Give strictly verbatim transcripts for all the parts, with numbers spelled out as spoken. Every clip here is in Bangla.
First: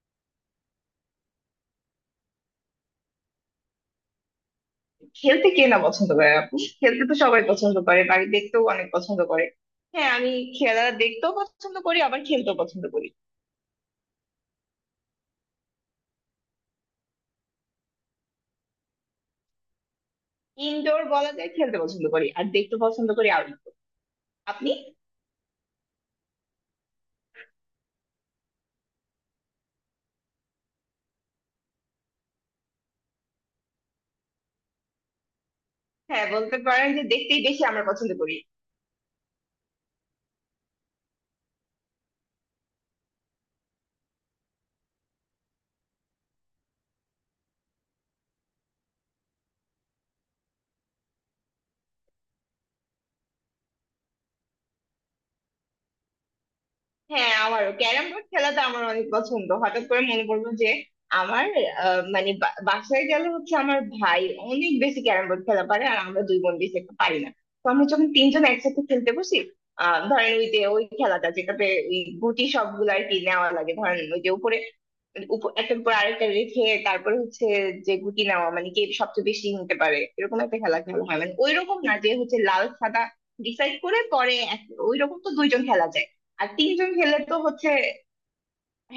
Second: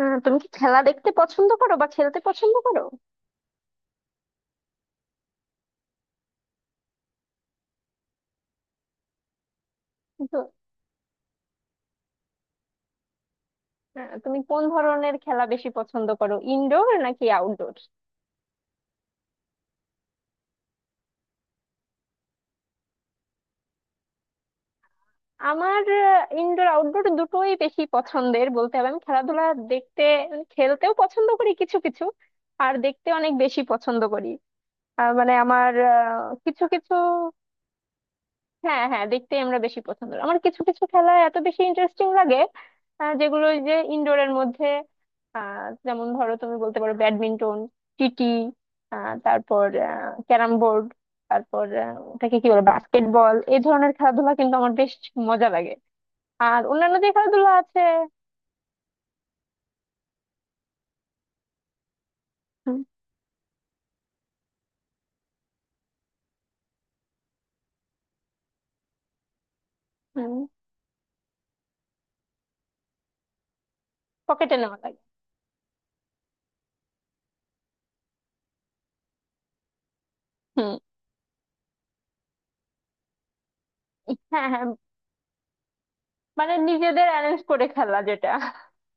আহ, তুমি কি খেলা দেখতে পছন্দ করো বা খেলতে পছন্দ করো? খেলতে কে না পছন্দ করে আপু? খেলতে তো সবাই পছন্দ করে, বাড়ি দেখতেও অনেক পছন্দ করে। হ্যাঁ, আমি তো, খেলা দেখতেও পছন্দ করি, আবার খেলতেও পছন্দ করি। আহ, তুমি কোন ধরনের খেলা বেশি পছন্দ করো, ইনডোর নাকি আউটডোর? ইনডোর বলা যায় খেলতে পছন্দ করি, আর দেখতে পছন্দ করি আউটডোর। আপনি? আমার ইনডোর আউটডোর দুটোই বেশি পছন্দের, বলতে হবে আমি খেলাধুলা দেখতে, মানে খেলতেও পছন্দ করি কিছু কিছু আর দেখতে অনেক বেশি পছন্দ করি। আহ, মানে আমার আহ, হ্যাঁ, বলতে কিছু পারেন কিছু। যে দেখতেই বেশি আমরা পছন্দ করি। হ্যাঁ হ্যাঁ, দেখতেই আমরা বেশি পছন্দ করি। আমার কিছু কিছু খেলা এত বেশি ইন্টারেস্টিং লাগে, আহ, যেগুলো ওই যে ইনডোরের মধ্যে, আহ, যেমন ধরো তুমি বলতে পারো ব্যাডমিন্টন, টিটি, আহ, তারপর ক্যারাম বোর্ড, তারপর আহ, ওটাকে কি বলে, বাস্কেটবল, এই ধরনের খেলাধুলা কিন্তু আমার বেশ মজা লাগে। আর অন্যান্য যে হ্যাঁ, খেলাধুলা আমারও আছে। ক্যারাম বোর্ড খেলাটা আমার অনেক পছন্দ। হঠাৎ করে মনে পড়লো যে আমার আহ, মানে বা- বাসায় গেলে হচ্ছে আমার ভাই অনেক বেশি ক্যারাম বোর্ড খেলা পারে, আর আমরা দুই বোন বেশি একটা পারি না। তো আমরা যখন তিনজন একসাথে খেলতে বসি, আহ ধরেন ওই যে ওই খেলাটা যেটাতে ওই গুটি সবগুলো আর কি নেওয়া লাগে, ধরেন ওই যে পকেটে উপরে নেওয়া লাগে। মানে উপ- একটার উপর আরেকটা রেখে তারপরে হচ্ছে যে গুটি নেওয়া, মানে কে সবচেয়ে বেশি নিতে পারে, এরকম একটা হুম। খেলা খেলা হয়। মানে ওইরকম না যে হচ্ছে লাল সাদা ডিসাইড করে পরে হ্যাঁ হ্যাঁ, এক- ওইরকম তো দুইজন খেলা যায়, আর মানে তিনজন নিজেদের খেলে তো অ্যারেঞ্জ করে হচ্ছে। খেলা যেটা।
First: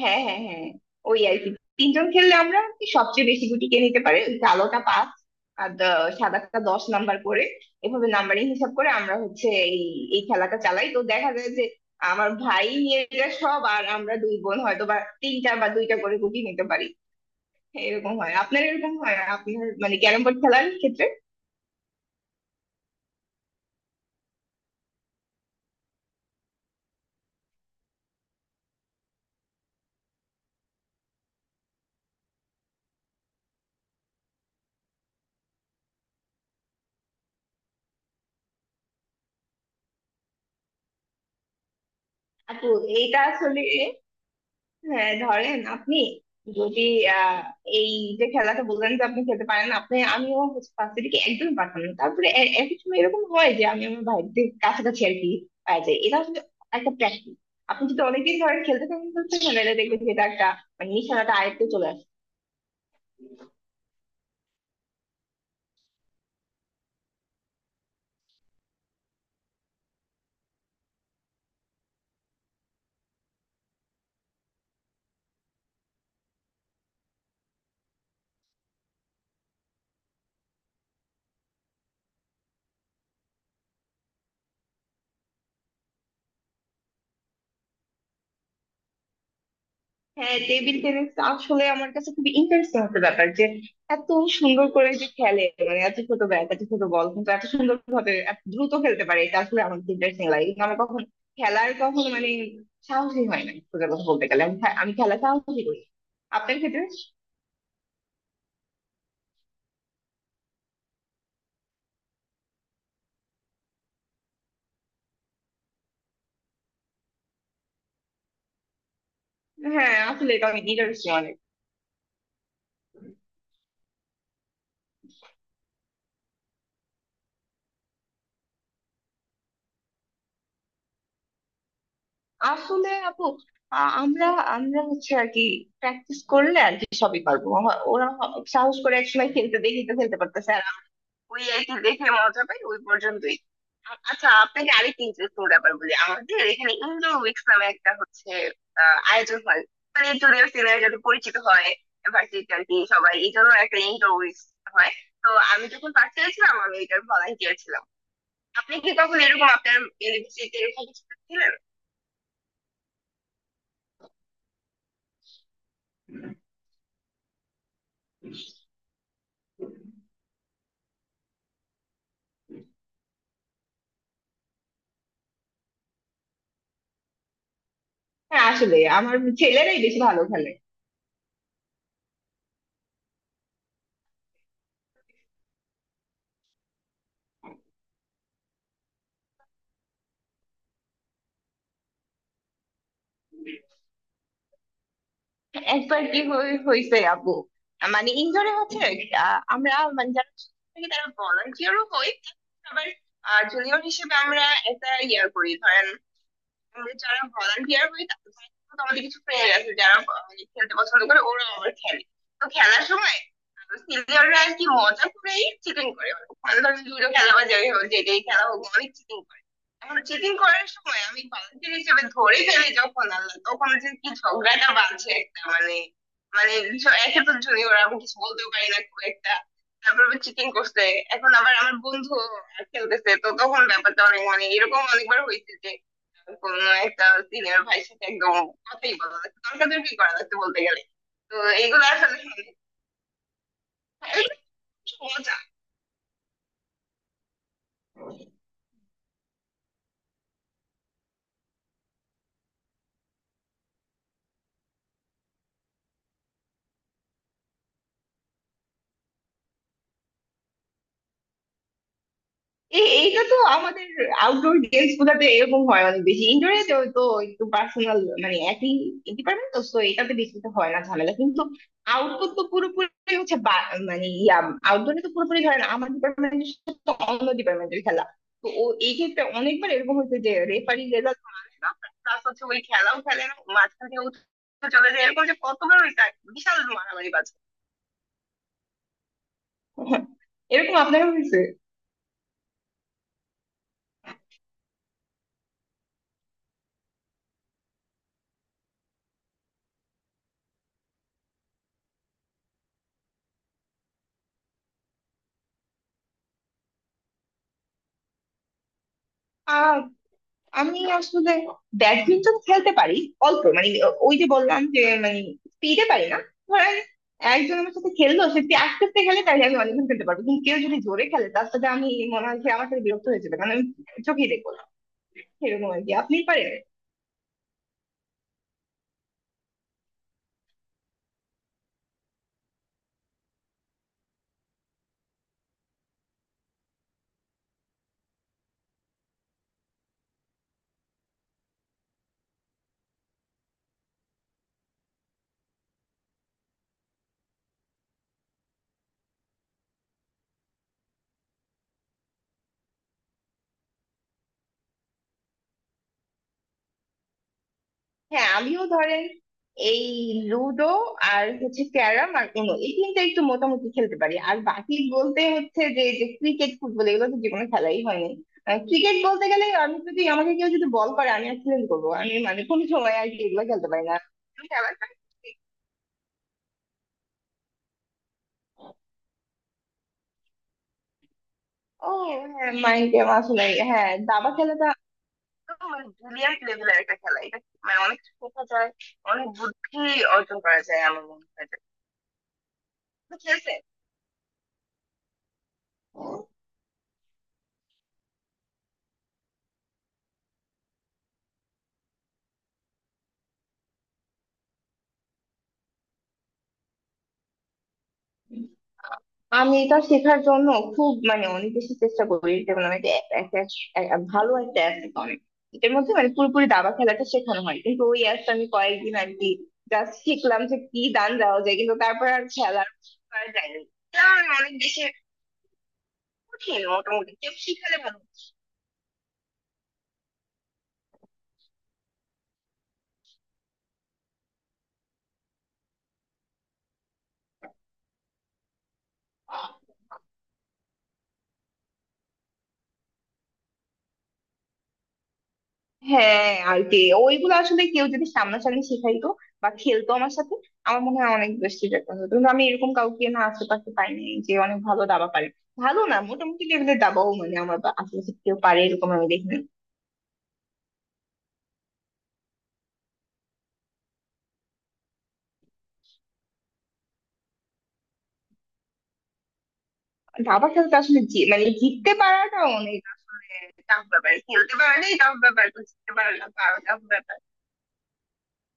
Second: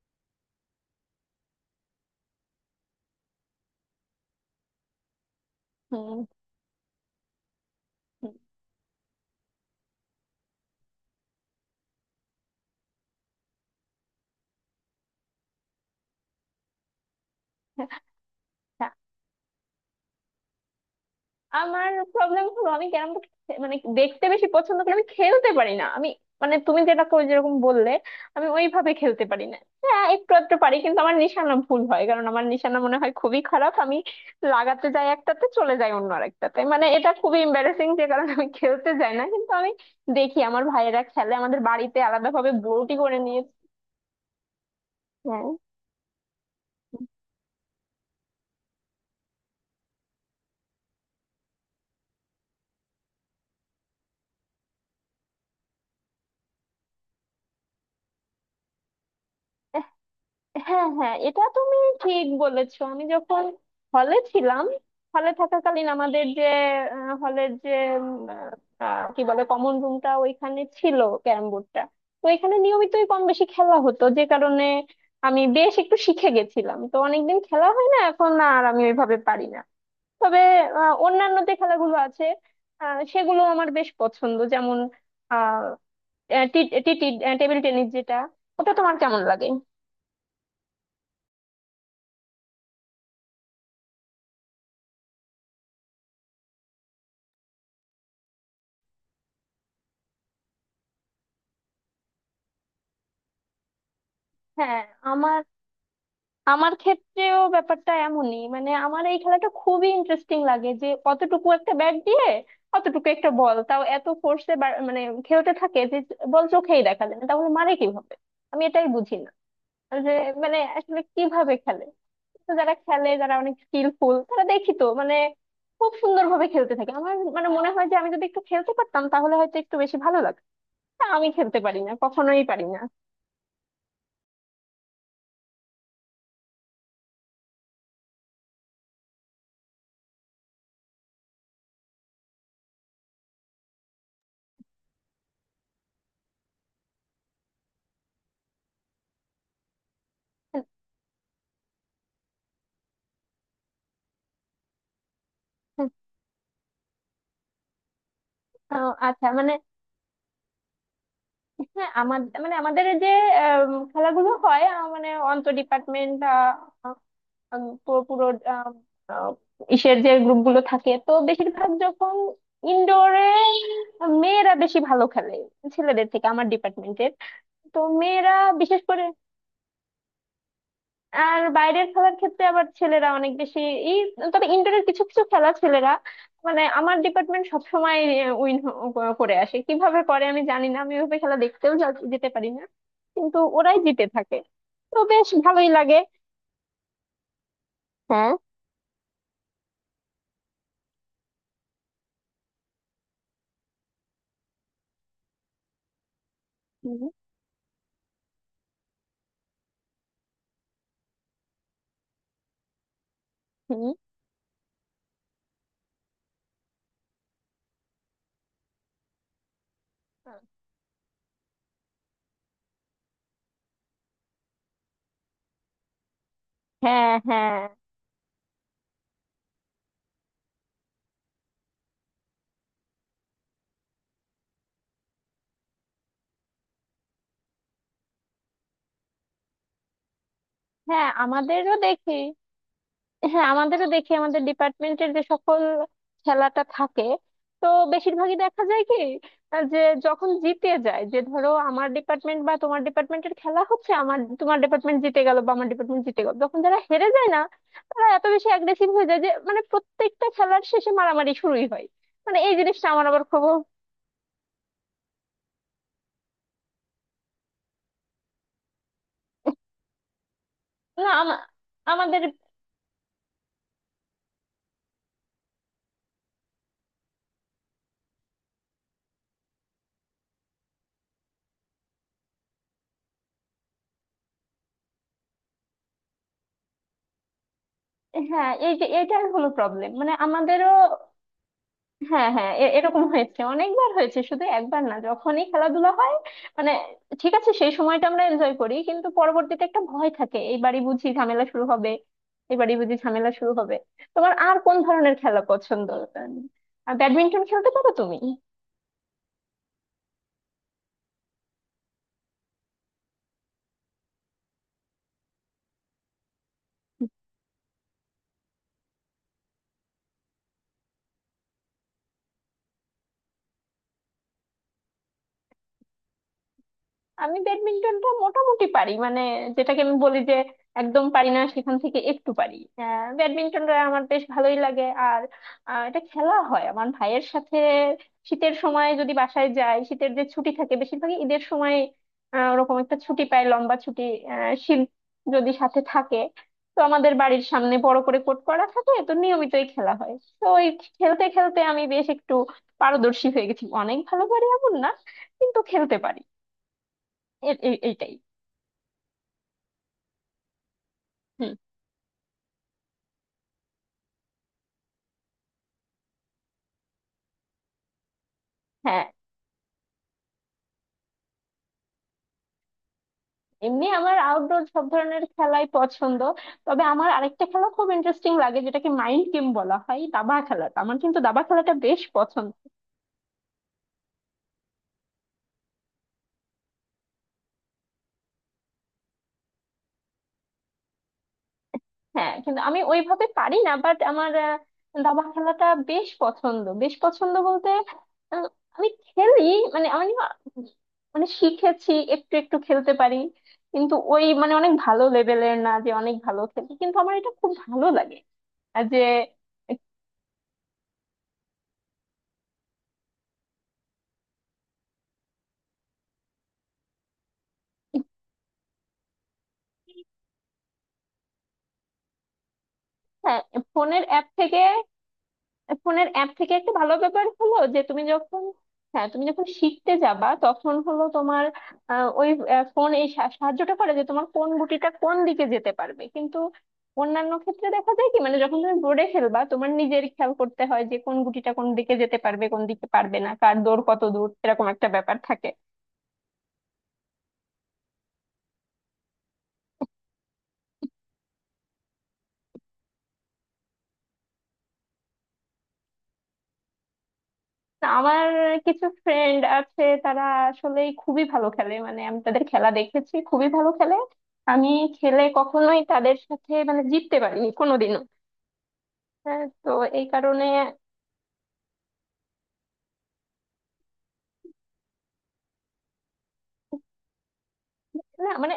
হ্যাঁ, হ্যাঁ, হ্যাঁ, ওই আর কি। তিনজন খেললে আমরা কি সবচেয়ে বেশি গুটি কে নিতে পারে, ওই কালোটা পাঁচ আর দ- হুম। সাদাটা দশ নাম্বার করে, এভাবে হুম। নাম্বারিং হিসাব করে আমরা হচ্ছে এই এই খেলাটা চালাই। তো দেখা যায় যে আমার ভাই নিয়ে যায় সব, আর আমরা দুই বোন হয়তো বা তিনটা বা দুইটা করে গুটি নিতে পারি। হ্যাঁ, এরকম হয় আপনার এরকম হয় আপনার মানে ক্যারম বোর্ড খেলার ক্ষেত্রে? আমার প্রবলেম হলো আমি ক্যারাম বোর্ড মানে দেখতে বেশি পছন্দ করি, আমি খেলতে পারি না। আমি মানে তুমি যেটা কই যেরকম বললে, আমি ওইভাবে খেলতে পারি না। হ্যাঁ একটু একটু পারি, কিন্তু আমার নিশানা ভুল হয়, কারণ আমার নিশানা মনে হয় খুবই খারাপ। আমি লাগাতে যাই একটাতে, চলে যাই অন্য আরেকটাতে। মানে এটা খুবই এম্বারেসিং, যে কারণে আমি খেলতে যাই না, কিন্তু আমি দেখি আমার ভাইয়েরা খেলে, আমাদের বাড়িতে আলাদাভাবে আপু, বোর্ডই করে এইটা আসলে, হ্যাঁ ধরেন নিয়েছে। আপনি যদি আহ, এই যে খেলাটা বললেন যে আপনি খেলতে পারেন না, আপনি, আমিও ফার্স্ট থেকে একদম পারতাম না। তারপরে এ- এক এক সময় এরকম হয় যে আমি আমার ভাইদের কাছাকাছি আর কি পাওয়া যায়। এটা আসলে একটা প্র্যাকটিস। আপনি যদি অনেকদিন ধরেন খেলতে থাকেন খেলতে থাকেন তাহলে দেখবেন যে এটা একটা, হ্যাঁ মানে হ্যাঁ, নিশানাটা এটা আয়ত্তে তুমি চলে আসে। ঠিক বলেছো। আমি যখন হলে ছিলাম, হলে থাকাকালীন আমাদের যে হলের যে উম, আহ, কি বলে কমন রুমটা, ওইখানে ছিল ক্যারাম বোর্ডটা। তো এখানে নিয়মিতই কম বেশি খেলা হতো, যে কারণে আমি বেশ একটু শিখে গেছিলাম। তো অনেকদিন খেলা হয় না এখন, আর আমি ওইভাবে পারি না। তবে আহ, অন্যান্য যে খেলাগুলো আছে, আহ, সেগুলো আমার বেশ পছন্দ, যেমন আহ টেবিল টেনিস, যেটা ওটা তোমার কেমন লাগে? হ্যাঁ, টেবিল টেনিস আসলে আমার কাছে খুবই ইন্টারেস্টিং একটা ব্যাপার, যে এত সুন্দর করে যে খেলে, মানে এত ছোট ব্যাট, এত ছোট বল, কিন্তু এত সুন্দর ভাবে এত দ্রুত খেলতে পারে, এটা আসলে আমার ইন্টারেস্টিং লাগে। কিন্তু আমার কখন খেলার কখনো মানে সাহসই হয় না, সোজা কথা বলতে গেলে, আমি খে- হ্যাঁ। আমি খেলা আমার, সাহসই করি। আপনার আমার ক্ষেত্রে? ক্ষেত্রেও ব্যাপারটা এমনই। মানে আমার এই খেলাটা খুবই ইন্টারেস্টিং লাগে যে অতটুকু একটা ব্যাট দিয়ে, অতটুকু একটা বল, তাও এত ফোর্সে মানে খেলতে থাকে যে বল চোখেই দেখা যায় না, তাহলে মারে কিভাবে, আমি এটাই বুঝি না। হ্যাঁ, যে আসলে এটা মানে অনেক আসলে ইন্টারেস্টিং, অনেক। কিভাবে খেলে। তো যারা খেলে, যারা অনেক স্কিলফুল, তারা দেখি তো মানে খুব সুন্দরভাবে খেলতে থাকে। আমার মানে মনে হয় যে আমি যদি একটু খেলতে পারতাম তাহলে হয়তো একটু বেশি ভালো লাগতো, তা আমি খেলতে পারি না, কখনোই পারি না। আসলে আপু, আ- আমরা আমরা হচ্ছে আর কি প্র্যাকটিস করলে আর কি সবই পারবো। আমার- ওরা হ- সাহস করে একসময় খেলতে দেখি, তো খেলতে পারতেছে, ওই আর কি, দেখে মজা পাই, ওই পর্যন্তই। আ- আচ্ছা, আপনাকে আরেকটা ইন্টারেস্টিং ব্যাপার বলি। আমাদের এখানে ইন্ডো উইকস নামে একটা হচ্ছে আহ, আয়োজন হয়, মানে জুনিয়র সিনিয়র যাতে পরিচিত হয় ভার্সিটি আর কি সবাই, এই জন্য একটা ইন্ডো উইকস হয়। তো আমি যখন পাশে ছিলাম আমি এটার ভলান্টিয়ার ছিলাম। আপনি আহ, কি কখন আচ্ছা, এরকম মানে আপনার ইউনিভার্সিটিতে এরকম কিছু ছিলেন? হ্যাঁ আমাদের মানে আমাদের যে আম, খেলাগুলো হয় আহ, মানে অন্তর ডিপার্টমেন্ট বা আহ, আম, পু- পুরো আম, আহ, ইসের যে গ্রুপগুলো থাকে, তো বেশিরভাগ যখন ইনডোরে মেয়েরা বেশি ভালো খেলে ছেলেদের থেকে, আমার ডিপার্টমেন্টের। তো মেয়েরা হ্যাঁ, আসলে বিশেষ করে। আমার ছেলেরাই বেশি ভালো খেলে। আর বাইরের খেলার ক্ষেত্রে আবার ছেলেরা অনেক বেশি এই, তবে ইনডোরের কিছু কিছু খেলা ছেলেরা, মানে আমার ডিপার্টমেন্ট সবসময় উইন করে আসে। কিভাবে করে আমি জানি না, আমি ওইভাবে খেলা দেখতেও যা- যেতে পারি না, কিন্তু ওরাই জিতে থাকে। তো বেশ ভালোই লাগে। একবার কি হয়ে- হয়েছে আপু, মানে হ্যাঁ। ইনডোরে হচ্ছে আহ, আমরা, মানে যারা ছোট থাকি তারা ভলান্টিয়ারও হই, আবার আহ জুনিয়র হিসেবে আমরা একটা ইয়ে করি, ধরেন আমাদের হুম। যারা volunteer হয় তাদের। তো আমাদের কিছু friend আছে যারা মানে খেলতে পছন্দ করে, ওরা আবার খেলে। তো খেলার সময় হুম। সিনিয়ররা আর কি মজা করেই চিটিং করে, মানে ধরো লুডো খেলা বা যাই হোক, যেটাই খেলা হোক অনেক চিটিং করে। এখন চিটিং করার সময় আমি volunteer হিসেবে ধরে ফেলি, যখন আল্লাহ তখন যে কি ঝগড়াটা বাজছে একটা মানে, মানে ভীষণ- হ্যাঁ, একে তো হ্যাঁ, জুনিয়র আমি কিছু বলতেও পারি না খুব একটা, তারপর চিটিং করছে, এখন আবার আমার বন্ধু খেলতেছে, তো তখন ব্যাপারটা অনেক মানে এরকম অনেকবার হয়েছে যে কোন একটা সিনিয়র ভাইয়ের সাথে একদম কথাই বলা লাগতো, তর্কাতর্কি করা লাগতো বলতে গেলে। হ্যাঁ, তো আমাদেরও এইগুলো দেখি। আসলে হ্যাঁ আমাদেরও দেখি, আমাদের ডিপার্টমেন্টের যে মজা। সকল খেলাটা থাকে, তো বেশিরভাগই দেখা যায় কি আহ, যে যখন জিতে যায়, যে ধরো আমার ডিপার্টমেন্ট বা তোমার ডিপার্টমেন্টের খেলা হচ্ছে, আমার তোমার ডিপার্টমেন্ট জিতে গেল বা আমার ডিপার্টমেন্ট জিতে গেল, যখন যারা হেরে যায় না, তারা এত বেশি অ্যাগ্রেসিভ হয়ে যায় যে মানে প্রত্যেকটা খেলার শেষে মারামারি শুরুই হয়। মানে এই জিনিসটা এই আমার এইটা আবার তো খুব। আমাদের আউটডোর গেমস গুলাতে এরকম হয় অনেক বেশি। ইনডোরে তো তো একটু পার্সোনাল, মানে একই ডিপার্টমেন্ট, তো তো এটাতে বেশি তো হয় না না ঝামেলা, কিন্তু আমা- আমাদের। আউটডোর তো পুরোপুরি হচ্ছে বা- মানে ইয়া আউটডোরে তো পুরোপুরি ধরেন আমার ডিপার্টমেন্টের সাথে অন্য ডিপার্টমেন্টের খেলা। তো ও এই ক্ষেত্রে অনেকবার এরকম হয়েছে যে রেফারি রেজাল্ট মানে না, প্লাস হচ্ছে ওই খেলাও খেলে না মাঝখানে চলে যায়, এরকম যে কতবার হইছে বিশাল মারামারি বাজে। হ্যাঁ এই যে এটাই হলো প্রবলেম, মানে আমাদেরও। এরকম আপনার হয়েছে? হ্যাঁ হ্যাঁ, এ- এরকম হয়েছে, অনেকবার হয়েছে, শুধু একবার না, যখনই খেলাধুলা হয় মানে, ঠিক আছে সেই সময়টা আমরা এনজয় করি, কিন্তু পরবর্তীতে একটা ভয় থাকে এইবারই বুঝি ঝামেলা শুরু হবে, এবারই বুঝি ঝামেলা শুরু হবে। তোমার আর কোন ধরনের খেলা পছন্দ? আহ, ব্যাডমিন্টন খেলতে পারো তুমি? আহ আমি আসলে ব্যাডমিন্টন খেলতে পারি অল্প, মানে ওই যে বললাম যে মানে স্পিডে পারি না। ধরেন একজন আমার সাথে খেললো, সে যদি আস্তে আস্তে খেলে তাহলে আমি অনেকক্ষণ খেলতে পারবো, কিন্তু কেউ যদি জোরে খেলে তার সাথে আমি, মনে হয় সে আমার সাথে বিরক্ত হয়ে যাবে, কারণ আমি চোখেই দেখবো না, এরকম আর কি। আপনি পারেন? আমি ব্যাডমিন্টনটা মোটামুটি পারি, মানে যেটাকে আমি বলি যে একদম পারি না সেখান থেকে একটু পারি। আহ, ব্যাডমিন্টনটা আমার বেশ ভালোই লাগে। আর আহ, এটা খেলা হয় আমার ভাইয়ের সাথে, শীতের সময় যদি বাসায় যাই, শীতের যে ছুটি থাকে, বেশিরভাগই ঈদের সময় আহ, ওরকম একটা ছুটি পাই, লম্বা ছুটি, আহ, শীত যদি সাথে থাকে, তো আমাদের বাড়ির সামনে বড় করে কোর্ট করা থাকে, তো নিয়মিতই খেলা হয়। তো ওই খেলতে খেলতে আমি বেশ একটু পারদর্শী হয়ে গেছি, অনেক ভালো পারি এমন না, কিন্তু খেলতে পারি। এ- এ- এইটাই। হ্যাঁ, আমিও ধরেন এই লুডো আর হুম। হচ্ছে ক্যারাম আর উনো, এই তিনটা একটু মোটামুটি খেলতে পারি। আর বাকি বলতে হচ্ছে যে যে ক্রিকেট ফুটবল এগুলো তো জীবনে খেলাই হয়নি। ক্রিকেট হ্যাঁ, বলতে গেলে আমি যদি, আমাকে কেউ যদি বল করে আমি অ্যাক্সিডেন্ট করবো, আমি মানে কোনো সময় আর কি এগুলো খেলতে পারি এমনি না। আমার আমি আউটডোর আবার, সব ধরনের খেলাই পছন্দ। তবে আমার আরেকটা খেলা খুব ইন্টারেস্টিং লাগে, যেটাকে মাইন্ড গেম বলা হয়, দাবা খেলাটা আমার, কিন্তু দাবা খেলাটা ও বেশ পছন্দ। হ্যাঁ, মাইন্ড গেম আসলে, হ্যাঁ দাবা খেলাটা একদম মানে ব্রিলিয়ান্ট লেভেলের একটা খেলা এটা, মানে অনেক শেখা যায়, অনেক বুদ্ধি অর্জন করা যায় আমার মনে হয়। হ্যাঁ কিন্তু আমি ওইভাবে খেলছে। পারি না, বাট আমার আহ, দাবা খেলাটা বেশ পছন্দ। বেশ পছন্দ বলতে আহ, আমি খেলি মানে, আমি না মানে শিখেছি, একটু একটু খেলতে পারি, কিন্তু ওই মানে অনেক ভালো লেভেলের না যে অনেক ভালো খেলি, কিন্তু আমার এটা খুব ভালো লাগে। আর যে আমি এটা শেখার জন্য খুব মানে অনেক বেশি চেষ্টা করি, যেমন আমি একটা একটা- একটা শ- এ- এ- ভালো একটা অ্যাপ আছে অনেক, এটার মধ্যে মানে পুরোপুরি দাবা খেলাটা শেখানো হয়। কিন্তু ওই অ্যাপটা আমি কয়েকদিন আর কি জাস্ট শিখলাম যে কি দান দেওয়া যায়, কিন্তু তারপর আর খেলার করা হ্যাঁ যায়নি। ফোনের এটা অ্যাপ আমি অনেক থেকে, বেশি ফোনের অ্যাপ থেকে কঠিন, একটা ভালো মোটামুটি ব্যাপার কেউ হলো শিখালে যে ভালো। তুমি যখন, হ্যাঁ তুমি যখন শিখতে যাবা, তখন হলো তোমার আহ, ওই ফোন এই সা- সাহায্যটা করে যে তোমার কোন গুটিটা কোন দিকে যেতে পারবে। কিন্তু অন্যান্য ক্ষেত্রে দেখা যায় কি, মানে যখন তুমি বোর্ডে খেলবা, তোমার নিজের খেয়াল করতে হয় যে কোন গুটিটা কোন দিকে যেতে পারবে, কোন দিকে পারবে না, কার দৌড় কত দূর, এরকম একটা ব্যাপার থাকে। হ্যাঁ আর কি, ওইগুলো আসলে কেউ যদি সামনাসামনি শেখাইতো বা খেলতো আমার সাথে, আমার মনে হয় অনেক বেশি বেটার হতো। কিন্তু আমি এরকম কাউকে না আশেপাশে পাইনি যে অনেক ভালো দাবা পারে। ভালো না, মোটামুটি লেভেলের দাবাও মানে আমার বা- না, আশেপাশে আমার কেউ পারে কিছু এরকম আমি দেখিনি। ফ্রেন্ড আছে, তারা আসলে খুবই ভালো খেলে, মানে আমি তাদের খেলা দেখেছি, খুবই ভালো খেলে। আমি খেলে কখনোই তাদের সাথে মানে জিততে পারিনি কোনোদিনও। হ্যাঁ, তো এই কারণে। দাবা খেলতে আসলে জি- মানে জিততে পারাটা অনেক আসলে tough ব্যাপার, খেলতে পারলেই tough ব্যাপার, তো জিততে পারলে তাও tough ব্যাপার। না মানে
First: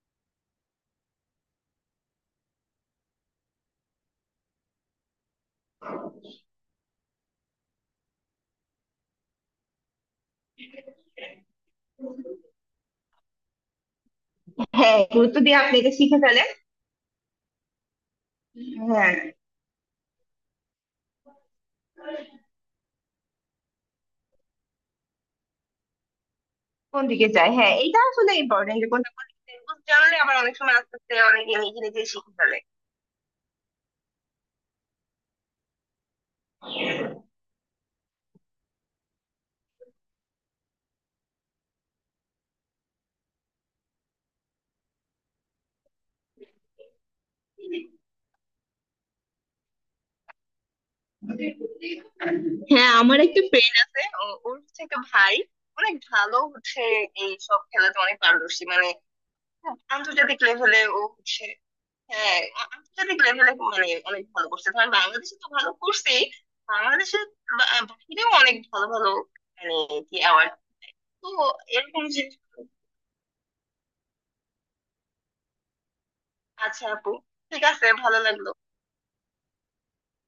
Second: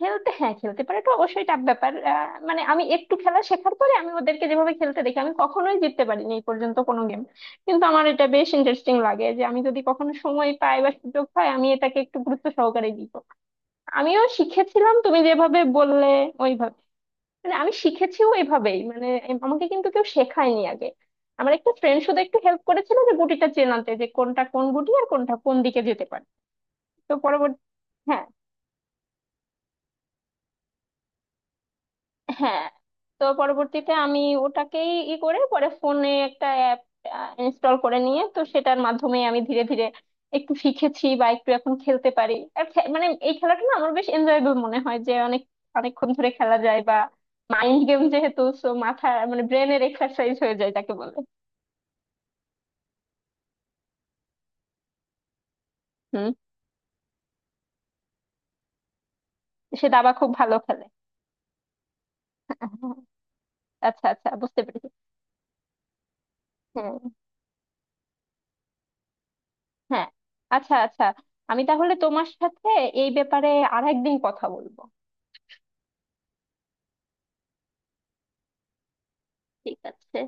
খেলতে, হ্যাঁ খেলতে পারে তো অবশ্যই টাফ ব্যাপার। আহ, মানে আমি একটু খেলা শেখার পরে আমি ওদেরকে যেভাবে খেলতে দেখি, আমি কখনোই জিততে পারিনি এই পর্যন্ত কোনো গেম। কিন্তু আমার এটা বেশ ইন্টারেস্টিং লাগে, যে আমি যদি কখনো সময় পাই বা সুযোগ পাই, আমি এটাকে একটু গুরুত্ব সহকারে দিব। আমিও শিখেছিলাম হ্যাঁ, তুমি গুরুত্ব দিয়ে যেভাবে আপনি এটা বললে শিখে ফেলেন। ওইভাবে, মানে আমি শিখেছিও এভাবেই, মানে হ্যাঁ, এম- আমাকে কিন্তু কেউ শেখায়নি আগে। আমার একটা ফ্রেন্ড শুধু একটু হেল্প করেছিল যে গুটিটা চেনাতে, যে কোনটা কোন গুটি আর কোনটা কোন দিকে যেতে পারে। কোন তো দিকে যায়, পরবর্তী, হ্যাঁ এটা হ্যাঁ, আসলে ইম্পর্টেন্ট যে কোনটা কোন দিকে যায়। এগুলো জানলে আবার অনেক সময় আস্তে আস্তে অনেক নিজে নিজে শিখে ফেলে। হ্যাঁ, তো পরবর্তীতে আমি ওটাকেই ই করে পরে ফোনে একটা অ্যাপ ইনস্টল করে নিয়ে, তো সেটার মাধ্যমে আমি ধীরে ধীরে একটু শিখেছি, বা একটু এখন খেলতে পারি। আর খে- মানে এই খেলাটা না আমার বেশ এনজয়েবল মনে হয়, যে অনেক অনেকক্ষণ ধরে খেলা যায়, বা মাইন্ড গেম যেহেতু সো মাথা মানে ব্রেনের এক্সারসাইজ হয়ে যায়, যাকে বলে। হ্যাঁ, আমার একটা ফ্রেন্ড আছে, ও- ওর হচ্ছে একটা ভাই অনেক ভালো, হচ্ছে এই সব খেলাতে অনেক পারদর্শী, মানে সে দাবা খুব আন্তর্জাতিক ভালো লেভেলে খেলে। ও হচ্ছে। হ্যাঁ, আ- আন্তর্জাতিক লেভেলে মানে আচ্ছা অনেক আচ্ছা, ভালো বুঝতে করছে, পেরেছি। ধরেন বাংলাদেশে তো ভালো করছেই, হ্যাঁ। বাংলাদেশের বা- বাহিরেও অনেক ভালো ভালো, মানে হ্যাঁ, কি অ্যাওয়ার্ড, আচ্ছা আচ্ছা। তো আমি তাহলে এরকম যে। তোমার সাথে এই ব্যাপারে আরেকদিন কথা বলবো। আচ্ছা আপু, ঠিক আছে, ভালো লাগলো। ঠিক আছে।